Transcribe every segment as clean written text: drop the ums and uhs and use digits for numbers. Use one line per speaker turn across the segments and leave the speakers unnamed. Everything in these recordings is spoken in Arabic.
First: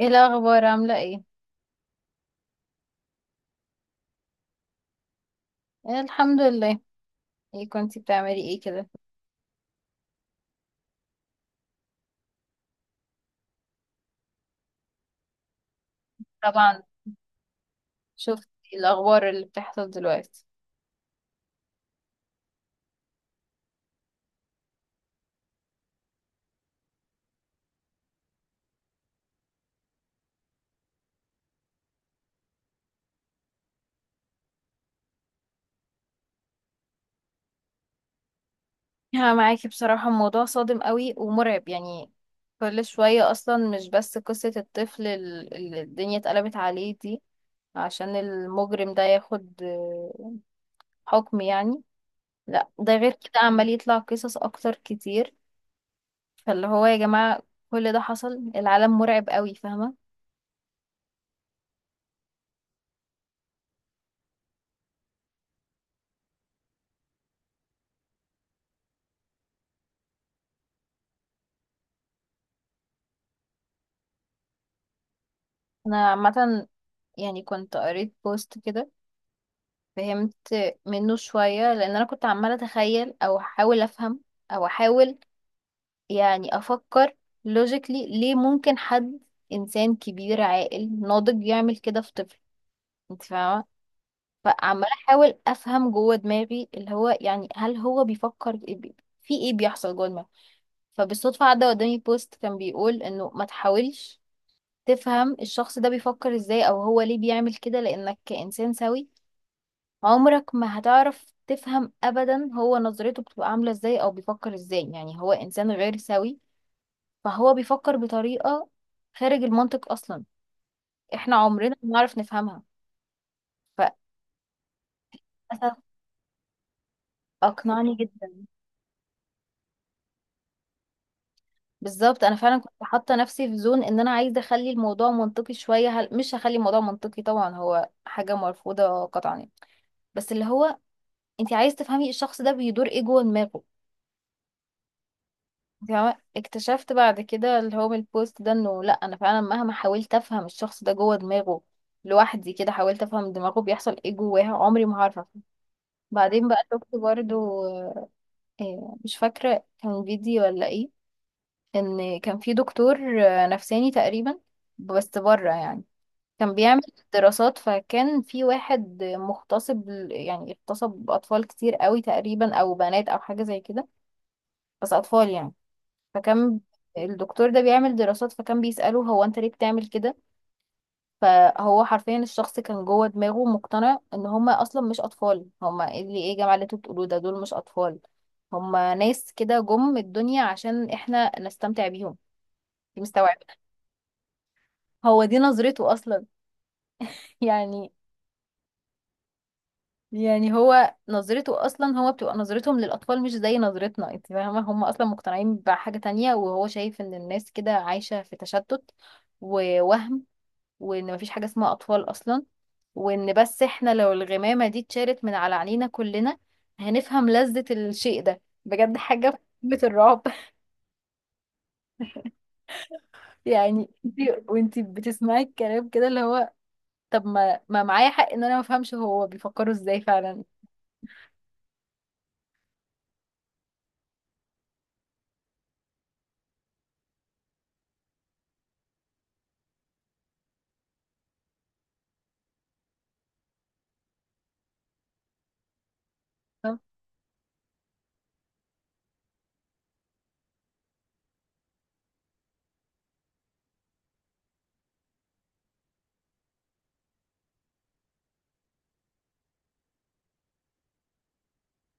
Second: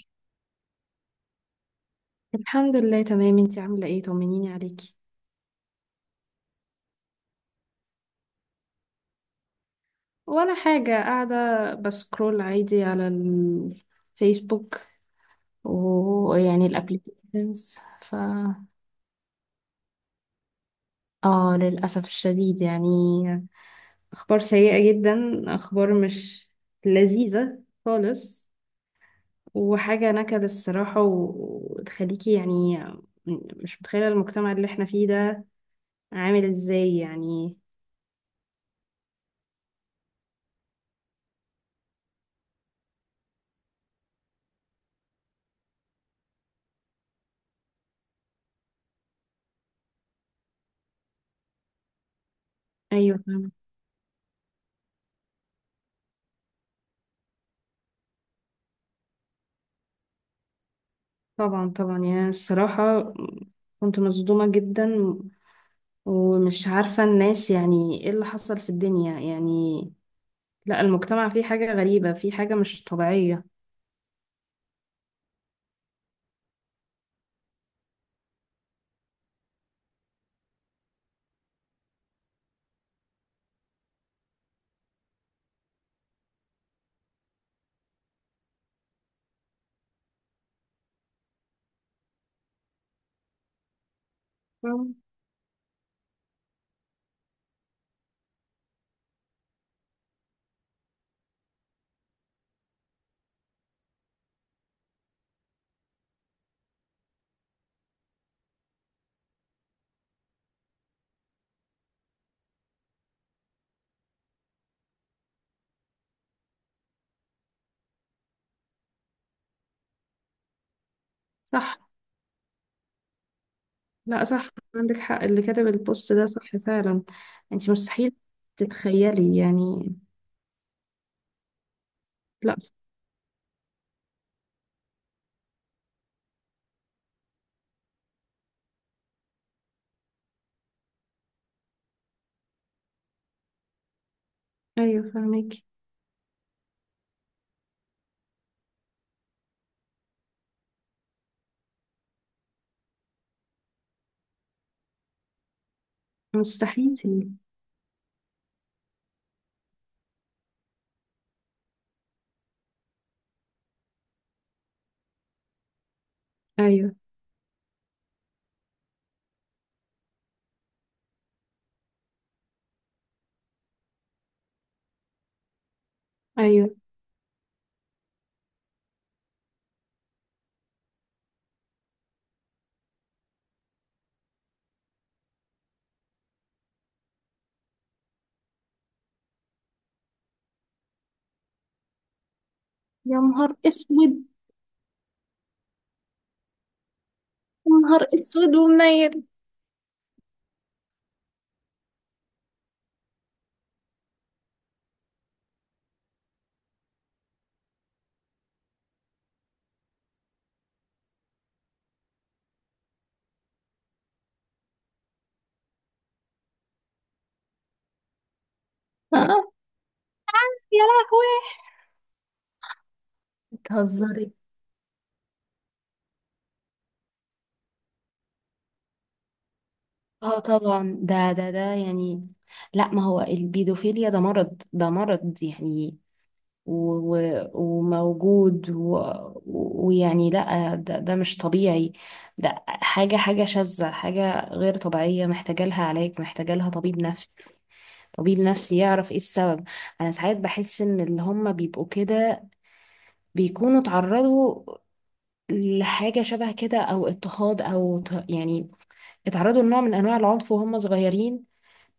ايه الاخبار؟ عامله ايه؟
الحمد لله، تمام. انتي عاملة ايه؟ طمنيني عليكي.
إيه، الحمد لله. ايه كنتي بتعملي ايه كده؟
ولا حاجة، قاعدة بسكرول عادي على الفيسبوك ويعني
طبعا.
الابليكيشنز. ف
شفت الاخبار اللي بتحصل دلوقتي؟
اه، للأسف الشديد، يعني أخبار سيئة جدا، أخبار مش لذيذة خالص. وحاجة نكد الصراحة، وتخليكي يعني مش متخيلة المجتمع اللي احنا فيه ده عامل ازاي يعني.
ها، معاكي بصراحه، الموضوع صادم قوي ومرعب يعني. كل شويه اصلا، مش بس قصه الطفل اللي الدنيا اتقلبت عليه دي عشان المجرم ده ياخد حكم يعني. لا، ده غير
أيوة.
كده عمال يطلع قصص اكتر كتير. فاللي هو يا جماعه، كل ده حصل، العالم مرعب قوي، فاهمه.
طبعا، طبعا، يعني الصراحة كنت مصدومة جدا، ومش عارفة الناس، يعني ايه اللي حصل في الدنيا يعني. لا، المجتمع فيه حاجة غريبة، فيه حاجة مش طبيعية.
انا عامه يعني كنت قريت بوست كده، فهمت منه شوية، لأن أنا كنت عمالة أتخيل أو أحاول أفهم أو أحاول يعني أفكر لوجيكلي ليه ممكن حد إنسان كبير عاقل ناضج يعمل كده في طفل، أنت فاهمة. فعمالة
مم.
أحاول أفهم جوه دماغي اللي هو، يعني هل هو بيفكر في إيه، في إيه بيحصل جوه دماغه. فبالصدفة عدى قدامي بوست كان بيقول إنه ما تحاولش تفهم الشخص ده بيفكر إزاي أو هو ليه بيعمل كده، لأنك كإنسان سوي عمرك ما هتعرف تفهم ابدا، هو نظرته بتبقى عامله ازاي او بيفكر ازاي، يعني هو انسان غير سوي، فهو بيفكر بطريقه خارج المنطق اصلا، احنا عمرنا
صح.
ما نعرف نفهمها.
لا، صح، عندك حق، اللي كتب
فللاسف
البوست ده صح فعلا. انت
اقنعني
مستحيل
جدا.
تتخيلي يعني.
بالظبط، انا
لا.
فعلا كنت حاطه نفسي في زون ان انا عايزه اخلي الموضوع منطقي شويه، مش هخلي الموضوع منطقي، طبعا هو حاجه مرفوضه قطعا يعني. بس اللي هو انت عايز تفهمي الشخص ده بيدور ايه جوه دماغه.
ايوه، فاهمك.
تمام، اكتشفت بعد كده اللي هو من البوست ده انه لا، انا فعلا مهما حاولت افهم الشخص ده جوه دماغه لوحدي كده، حاولت افهم دماغه بيحصل ايه جواها، عمري ما هعرف أفهم. بعدين بقى شفت
مستحيل.
برضو، مش فاكرة كان فيديو ولا ايه، ان كان في دكتور نفساني تقريبا بس بره يعني، كان بيعمل
ايوه،
دراسات، فكان في واحد مغتصب يعني اغتصب اطفال كتير قوي تقريبا، او بنات او حاجة زي كده بس اطفال يعني. فكان
ايوه.
الدكتور ده بيعمل دراسات، فكان بيسأله هو انت ليه بتعمل كده، فهو حرفيا الشخص كان جوه دماغه مقتنع ان هما اصلا مش اطفال، هما إيه اللي ايه يا جماعة اللي انتوا بتقولوه ده، دول مش اطفال، هما ناس كده جم الدنيا عشان احنا نستمتع بيهم، دي
يا
مستوعب.
نهار اسود!
هو دي نظرته اصلا
يا
يعني.
نهار اسود ومنيل!
يعني هو نظرته اصلا، هو بتبقى نظرتهم للاطفال مش زي نظرتنا، انت فاهمه، هم اصلا مقتنعين بحاجه تانية، وهو شايف ان الناس كده عايشه في تشتت ووهم، وان مفيش حاجة اسمها اطفال اصلا، وان بس احنا لو الغمامة دي اتشالت من على عينينا كلنا هنفهم لذة الشيء ده بجد، حاجة
آه.
في قمة الرعب.
يا لهوي!
يعني
بتهزري؟
انتي، وانتي بتسمعي الكلام كده اللي هو، طب ما معايا حق ان انا ما افهمش هو بيفكروا ازاي
اه،
فعلا.
طبعا. ده يعني، لا، ما هو البيدوفيليا ده مرض، ده مرض يعني. و- وموجود، ويعني لا، ده مش طبيعي. ده حاجة شاذة، حاجة غير طبيعية، محتاجة لها علاج، محتاجة لها طبيب نفسي. طبيب نفسي يعرف ايه السبب. انا ساعات بحس ان اللي هم بيبقوا كده بيكونوا اتعرضوا لحاجة شبه كده، او اضطهاد، او يعني اتعرضوا لنوع من انواع العنف وهم صغيرين،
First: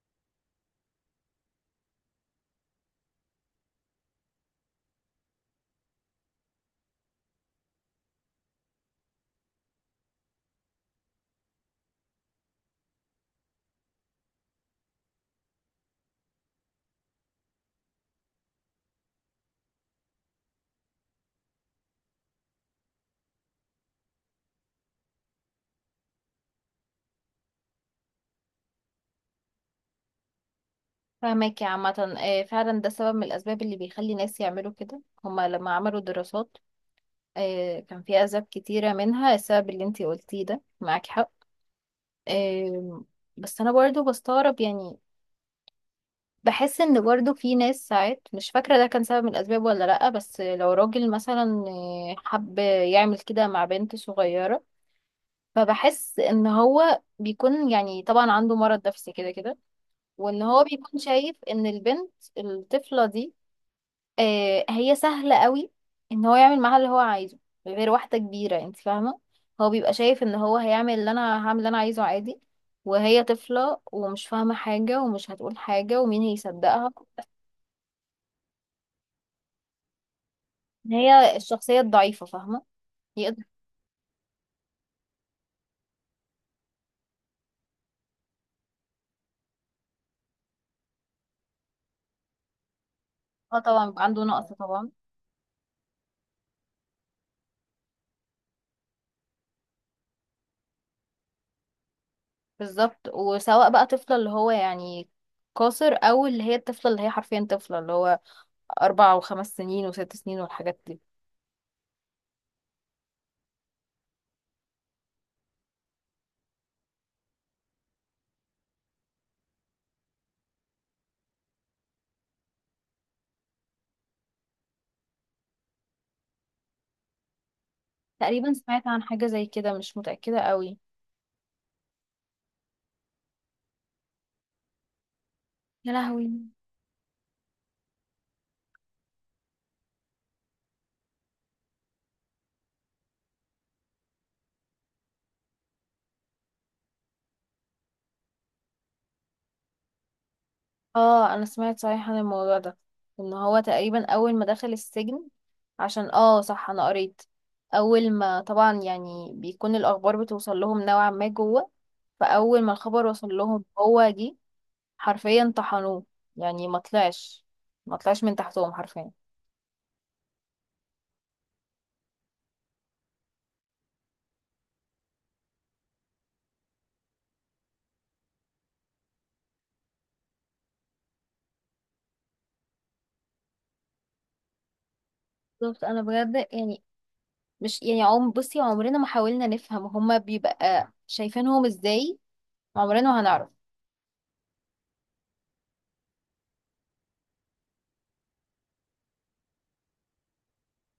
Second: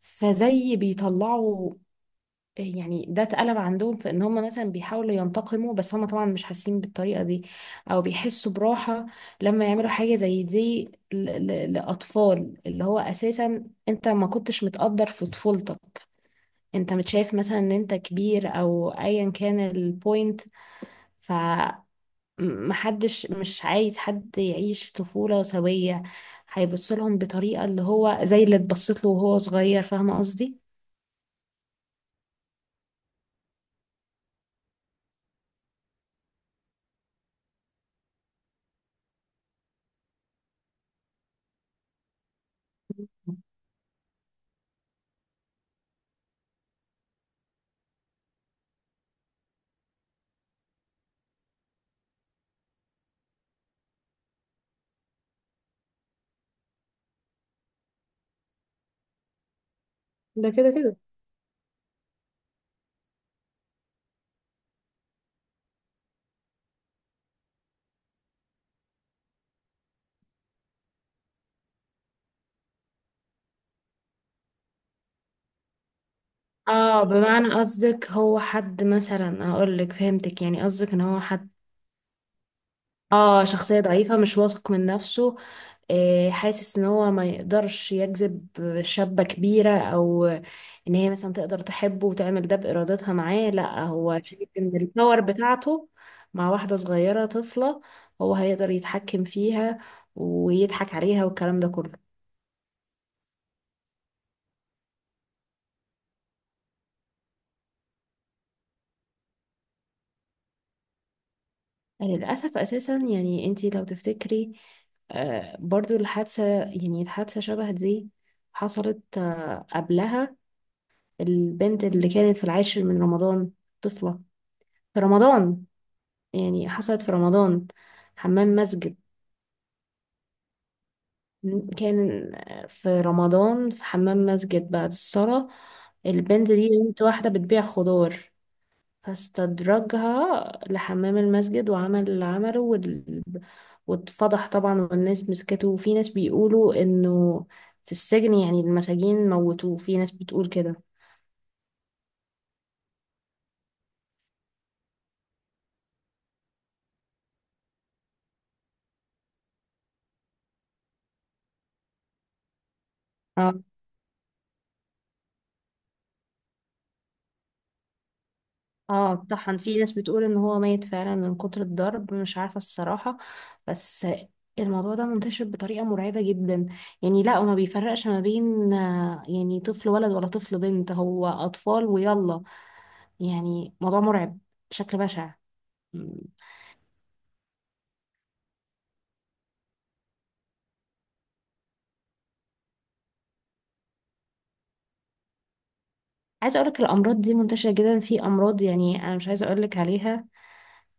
فزي بيطلعوا يعني. ده اتقلب عندهم في ان هم مثلا بيحاولوا ينتقموا، بس هم طبعا مش حاسين بالطريقة دي، او بيحسوا براحة لما يعملوا حاجة زي دي لأطفال. اللي هو اساسا انت ما كنتش متقدر في طفولتك، انت متشايف مثلا ان انت كبير، او ايا كان البوينت. ف محدش، مش عايز حد يعيش طفولة سوية، هيبص لهم بطريقة اللي هو زي اللي اتبصت له وهو صغير. فاهمة قصدي؟
فاهمك يا عامة، فعلا ده سبب من الأسباب اللي بيخلي ناس يعملوا كده. هما لما عملوا دراسات كان في أسباب كتيرة منها السبب اللي انتي قلتيه ده، معاك حق. آم، بس أنا برضو بستغرب يعني، بحس ان برضو في ناس ساعات، مش فاكرة ده كان سبب من الاسباب ولا لأ، بس لو راجل مثلا حب يعمل كده مع بنت صغيرة فبحس ان هو بيكون، يعني طبعا عنده مرض نفسي كده كده، وان
ده
هو
كده كده.
بيكون شايف ان البنت الطفلة دي هي سهلة قوي ان هو يعمل معاها اللي هو عايزه، غير واحدة كبيرة، انت فاهمة، هو بيبقى شايف ان هو هيعمل اللي انا هعمل اللي انا عايزه عادي، وهي طفلة ومش فاهمة حاجة ومش هتقول حاجة ومين هيصدقها،
اه، بمعنى قصدك هو حد مثلا، اقول لك فهمتك يعني، قصدك ان هو
هي
حد.
الشخصية الضعيفة، فاهمة. يقدر،
اه، شخصية ضعيفة، مش واثق من نفسه. آه، حاسس ان هو ما يقدرش يجذب شابة كبيرة، او ان هي مثلا تقدر تحبه وتعمل ده بارادتها معاه.
اه
لا،
طبعا، يبقى
هو
عنده
شايف
نقص
ان
طبعا.
الباور بتاعته مع واحدة صغيرة طفلة، هو هيقدر يتحكم فيها ويضحك عليها والكلام ده كله.
بالظبط، وسواء بقى طفلة اللي هو يعني قاصر، او اللي هي الطفلة اللي هي حرفيا طفلة اللي هو 4 و5 سنين وست سنين والحاجات دي.
للأسف أساسا يعني، أنتي لو تفتكري، برضو الحادثة، يعني الحادثة شبه دي حصلت قبلها. البنت اللي كانت في العاشر من رمضان، طفلة، في رمضان، يعني حصلت في رمضان، حمام
تقريبا سمعت
مسجد.
عن حاجة زي كده، مش متأكدة قوي.
كان في رمضان، في حمام مسجد، بعد الصلاة.
يا لهوي.
البنت دي بنت واحدة بتبيع خضار، فاستدرجها لحمام المسجد وعمل اللي عمله واتفضح طبعا، والناس مسكته، وفي ناس بيقولوا انه في السجن، يعني المساجين موتوه، في ناس بتقول كده.
اه، انا سمعت صحيح عن الموضوع ده، ان هو تقريبا اول ما دخل السجن، عشان اه صح، انا قريت، اول ما طبعا يعني بيكون الاخبار بتوصل لهم نوعا ما جوه، فاول ما الخبر وصل
اه،
لهم هو جه حرفيا طحنوه، يعني ما طلعش من تحتهم حرفيا.
اه، طحن. في ناس بتقول ان هو ميت فعلا من كتر الضرب، مش عارفة الصراحة. بس الموضوع ده منتشر بطريقة مرعبة جدا يعني. لا، وما بيفرقش ما بين يعني طفل ولد ولا طفل بنت، هو أطفال ويلا. يعني موضوع مرعب بشكل بشع.
بالظبط، انا بجد يعني، مش يعني عم بصي، عمرنا ما حاولنا نفهم هما بيبقى شايفينهم ازاي، عمرنا ما هنعرف.
عايزه اقولك الامراض دي منتشره جدا، في امراض يعني انا مش عايزه اقولك عليها،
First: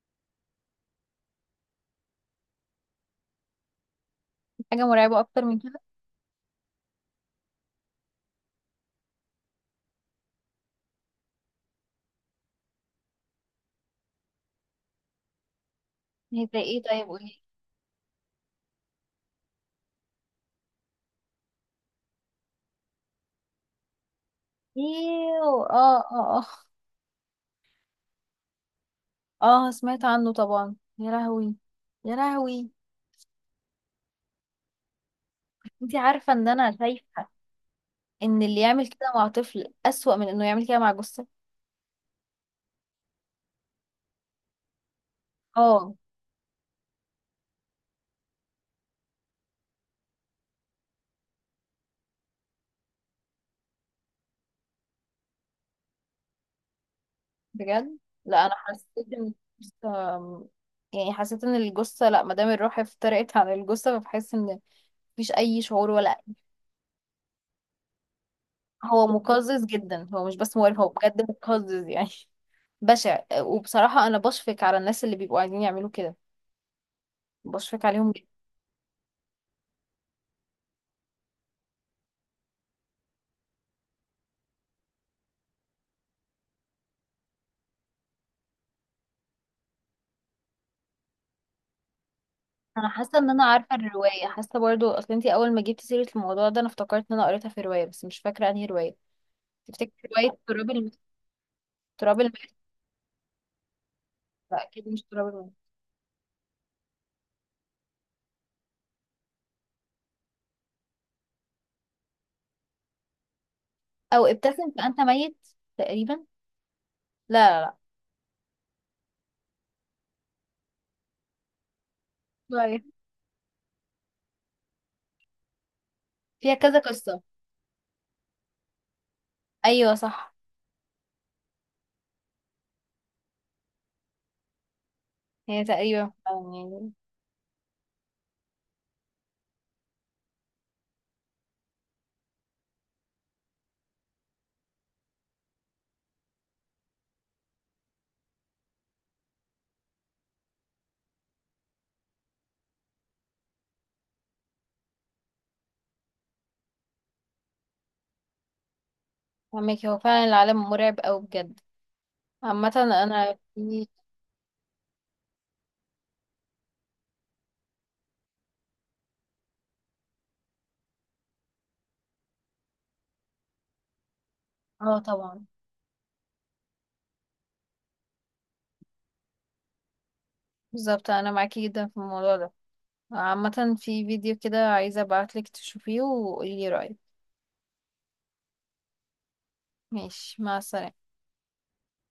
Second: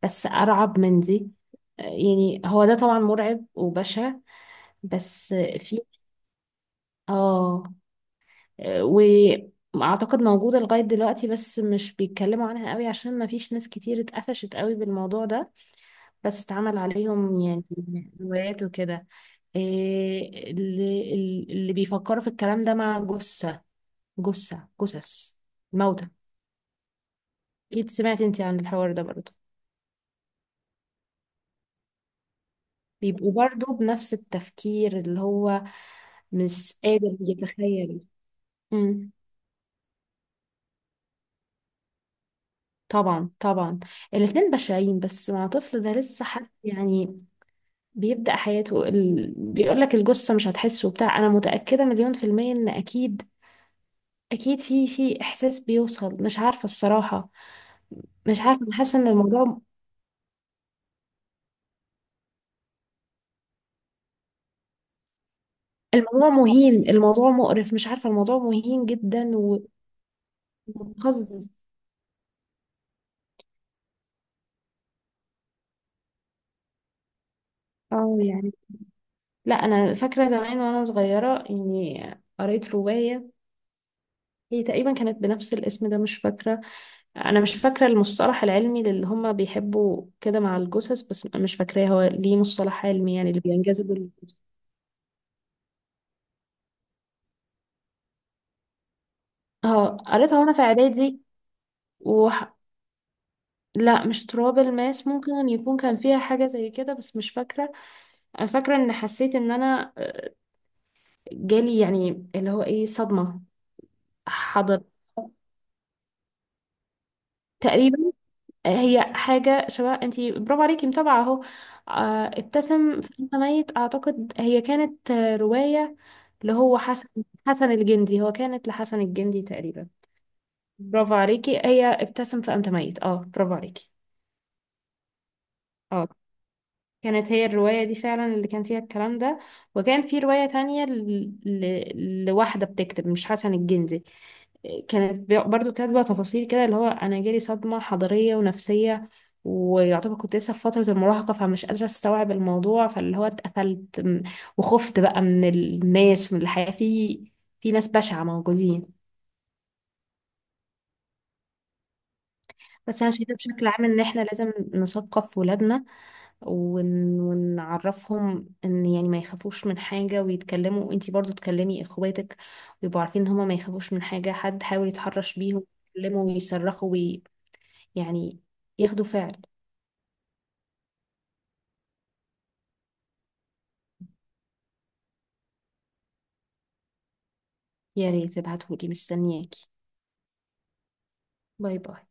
بس ارعب من دي. يعني هو ده طبعا مرعب وبشع،
حاجة مرعبة
بس
اكتر من كده؟
في اه آه، واعتقد موجوده لغايه دلوقتي، بس مش بيتكلموا عنها قوي عشان ما فيش ناس كتير اتقفشت قوي بالموضوع ده، بس
هي زي
اتعمل
ايه؟ طيب
عليهم
قولي.
يعني روايات وكده. إيه اللي بيفكروا في الكلام ده، مع جثه، جثث
ايوه، اه،
الموتى.
اه.
اكيد سمعتي انت عن الحوار ده برضه.
اه، اه، سمعت عنه طبعا، يا لهوي، يا لهوي.
بيبقوا برضو بنفس التفكير، اللي هو
انتي عارفة ان
مش
انا
قادر
شايفة
يتخيل.
ان اللي يعمل
امم.
كده مع طفل اسوأ من انه يعمل كده مع جثة.
طبعا، طبعا. الاتنين بشعين، بس مع طفل ده
اه،
لسه حد يعني بيبدأ حياته. بيقول لك الجثة مش هتحسه بتاع. انا متأكدة مليون% ان اكيد، اكيد في احساس بيوصل، مش عارفة الصراحة.
بجد.
مش
لا، انا
عارفة، انا حاسة
حسيت
ان
ان
الموضوع
الجثة- يعني حسيت ان الجثه لا، ما دام الروح افترقت عن الجثه فبحس ان مفيش اي شعور ولا.
الموضوع مهين، الموضوع مقرف، مش عارفة، الموضوع مهين
هو
جدا
مقزز جدا، هو مش بس مقرف، هو بجد
ومقزز.
مقزز يعني بشع. وبصراحه انا بشفق على الناس اللي بيبقوا عايزين يعملوا كده، بشفق عليهم
اه،
جدا.
يعني لا، انا فاكره زمان وانا صغيره يعني، قريت روايه، هي تقريبا كانت بنفس الاسم ده، مش فاكره. انا مش فاكره المصطلح العلمي اللي هم بيحبوا كده مع الجثث، بس مش فاكراه. هو ليه مصطلح
انا
علمي
حاسه ان
يعني، اللي
انا عارفه
بينجذب
الروايه،
للجثث.
حاسه برضو، اصل انتي اول ما جبتي سيره الموضوع ده انا افتكرت ان انا قريتها في روايه، بس مش فاكره انهي روايه. تفتكر
اه،
روايه
قريتها وانا في اعدادي.
تراب الماس؟
وح... لا، مش تراب
لا، اكيد مش
الماس،
تراب
ممكن
الماس.
يكون كان فيها حاجه زي كده، بس مش فاكره. انا فاكره ان حسيت ان انا جالي يعني اللي هو، ايه، صدمه.
او ابتسم
حضر.
فانت ميت؟ تقريبا. لا، لا، لا.
تقريبا. هي حاجة شبه، انتي برافو عليكي متابعة اهو.
طيب،
ابتسم فانت ميت، اعتقد هي كانت رواية، اللي
فيها
هو
كذا
حسن
قصة.
حسن الجندي، هو كانت لحسن الجندي تقريبا.
ايوه، صح.
برافو عليكي! هي ابتسم فانت ميت. اه، برافو عليكي!
هي
اه،
تقريبا فعلا يعني.
كانت هي الرواية دي فعلا اللي كان فيها الكلام ده. وكان في رواية تانية لواحدة بتكتب، مش حسن الجندي. كانت برضو كاتبة تفاصيل كده، اللي هو أنا جالي صدمة حضارية ونفسية، ويعتبر كنت لسه في فترة المراهقة، فمش قادرة استوعب الموضوع، فاللي هو اتقفلت، وخفت بقى من الناس، من الحياة، في ناس بشعة موجودين.
فهمك، هو فعلا العالم مرعب اوي بجد. عامة
بس انا شايفه
انا
بشكل عام
في.
ان احنا لازم نثقف ولادنا ونعرفهم ان يعني ما يخافوش من حاجه ويتكلموا، وانتي برضو تكلمي اخواتك، ويبقوا عارفين ان هما ما يخافوش من حاجه. حد حاول
اه
يتحرش
طبعا.
بيهم، يتكلموا ويصرخوا يعني ياخدوا فعل.
بالظبط، انا معاكي جدا في الموضوع ده. عامة في فيديو كده عايزة ابعتلك تشوفيه وقولي رأيك.
يا ريت ابعتهولي، مستنياكي.
ماشي، مع السلامة.
باي باي.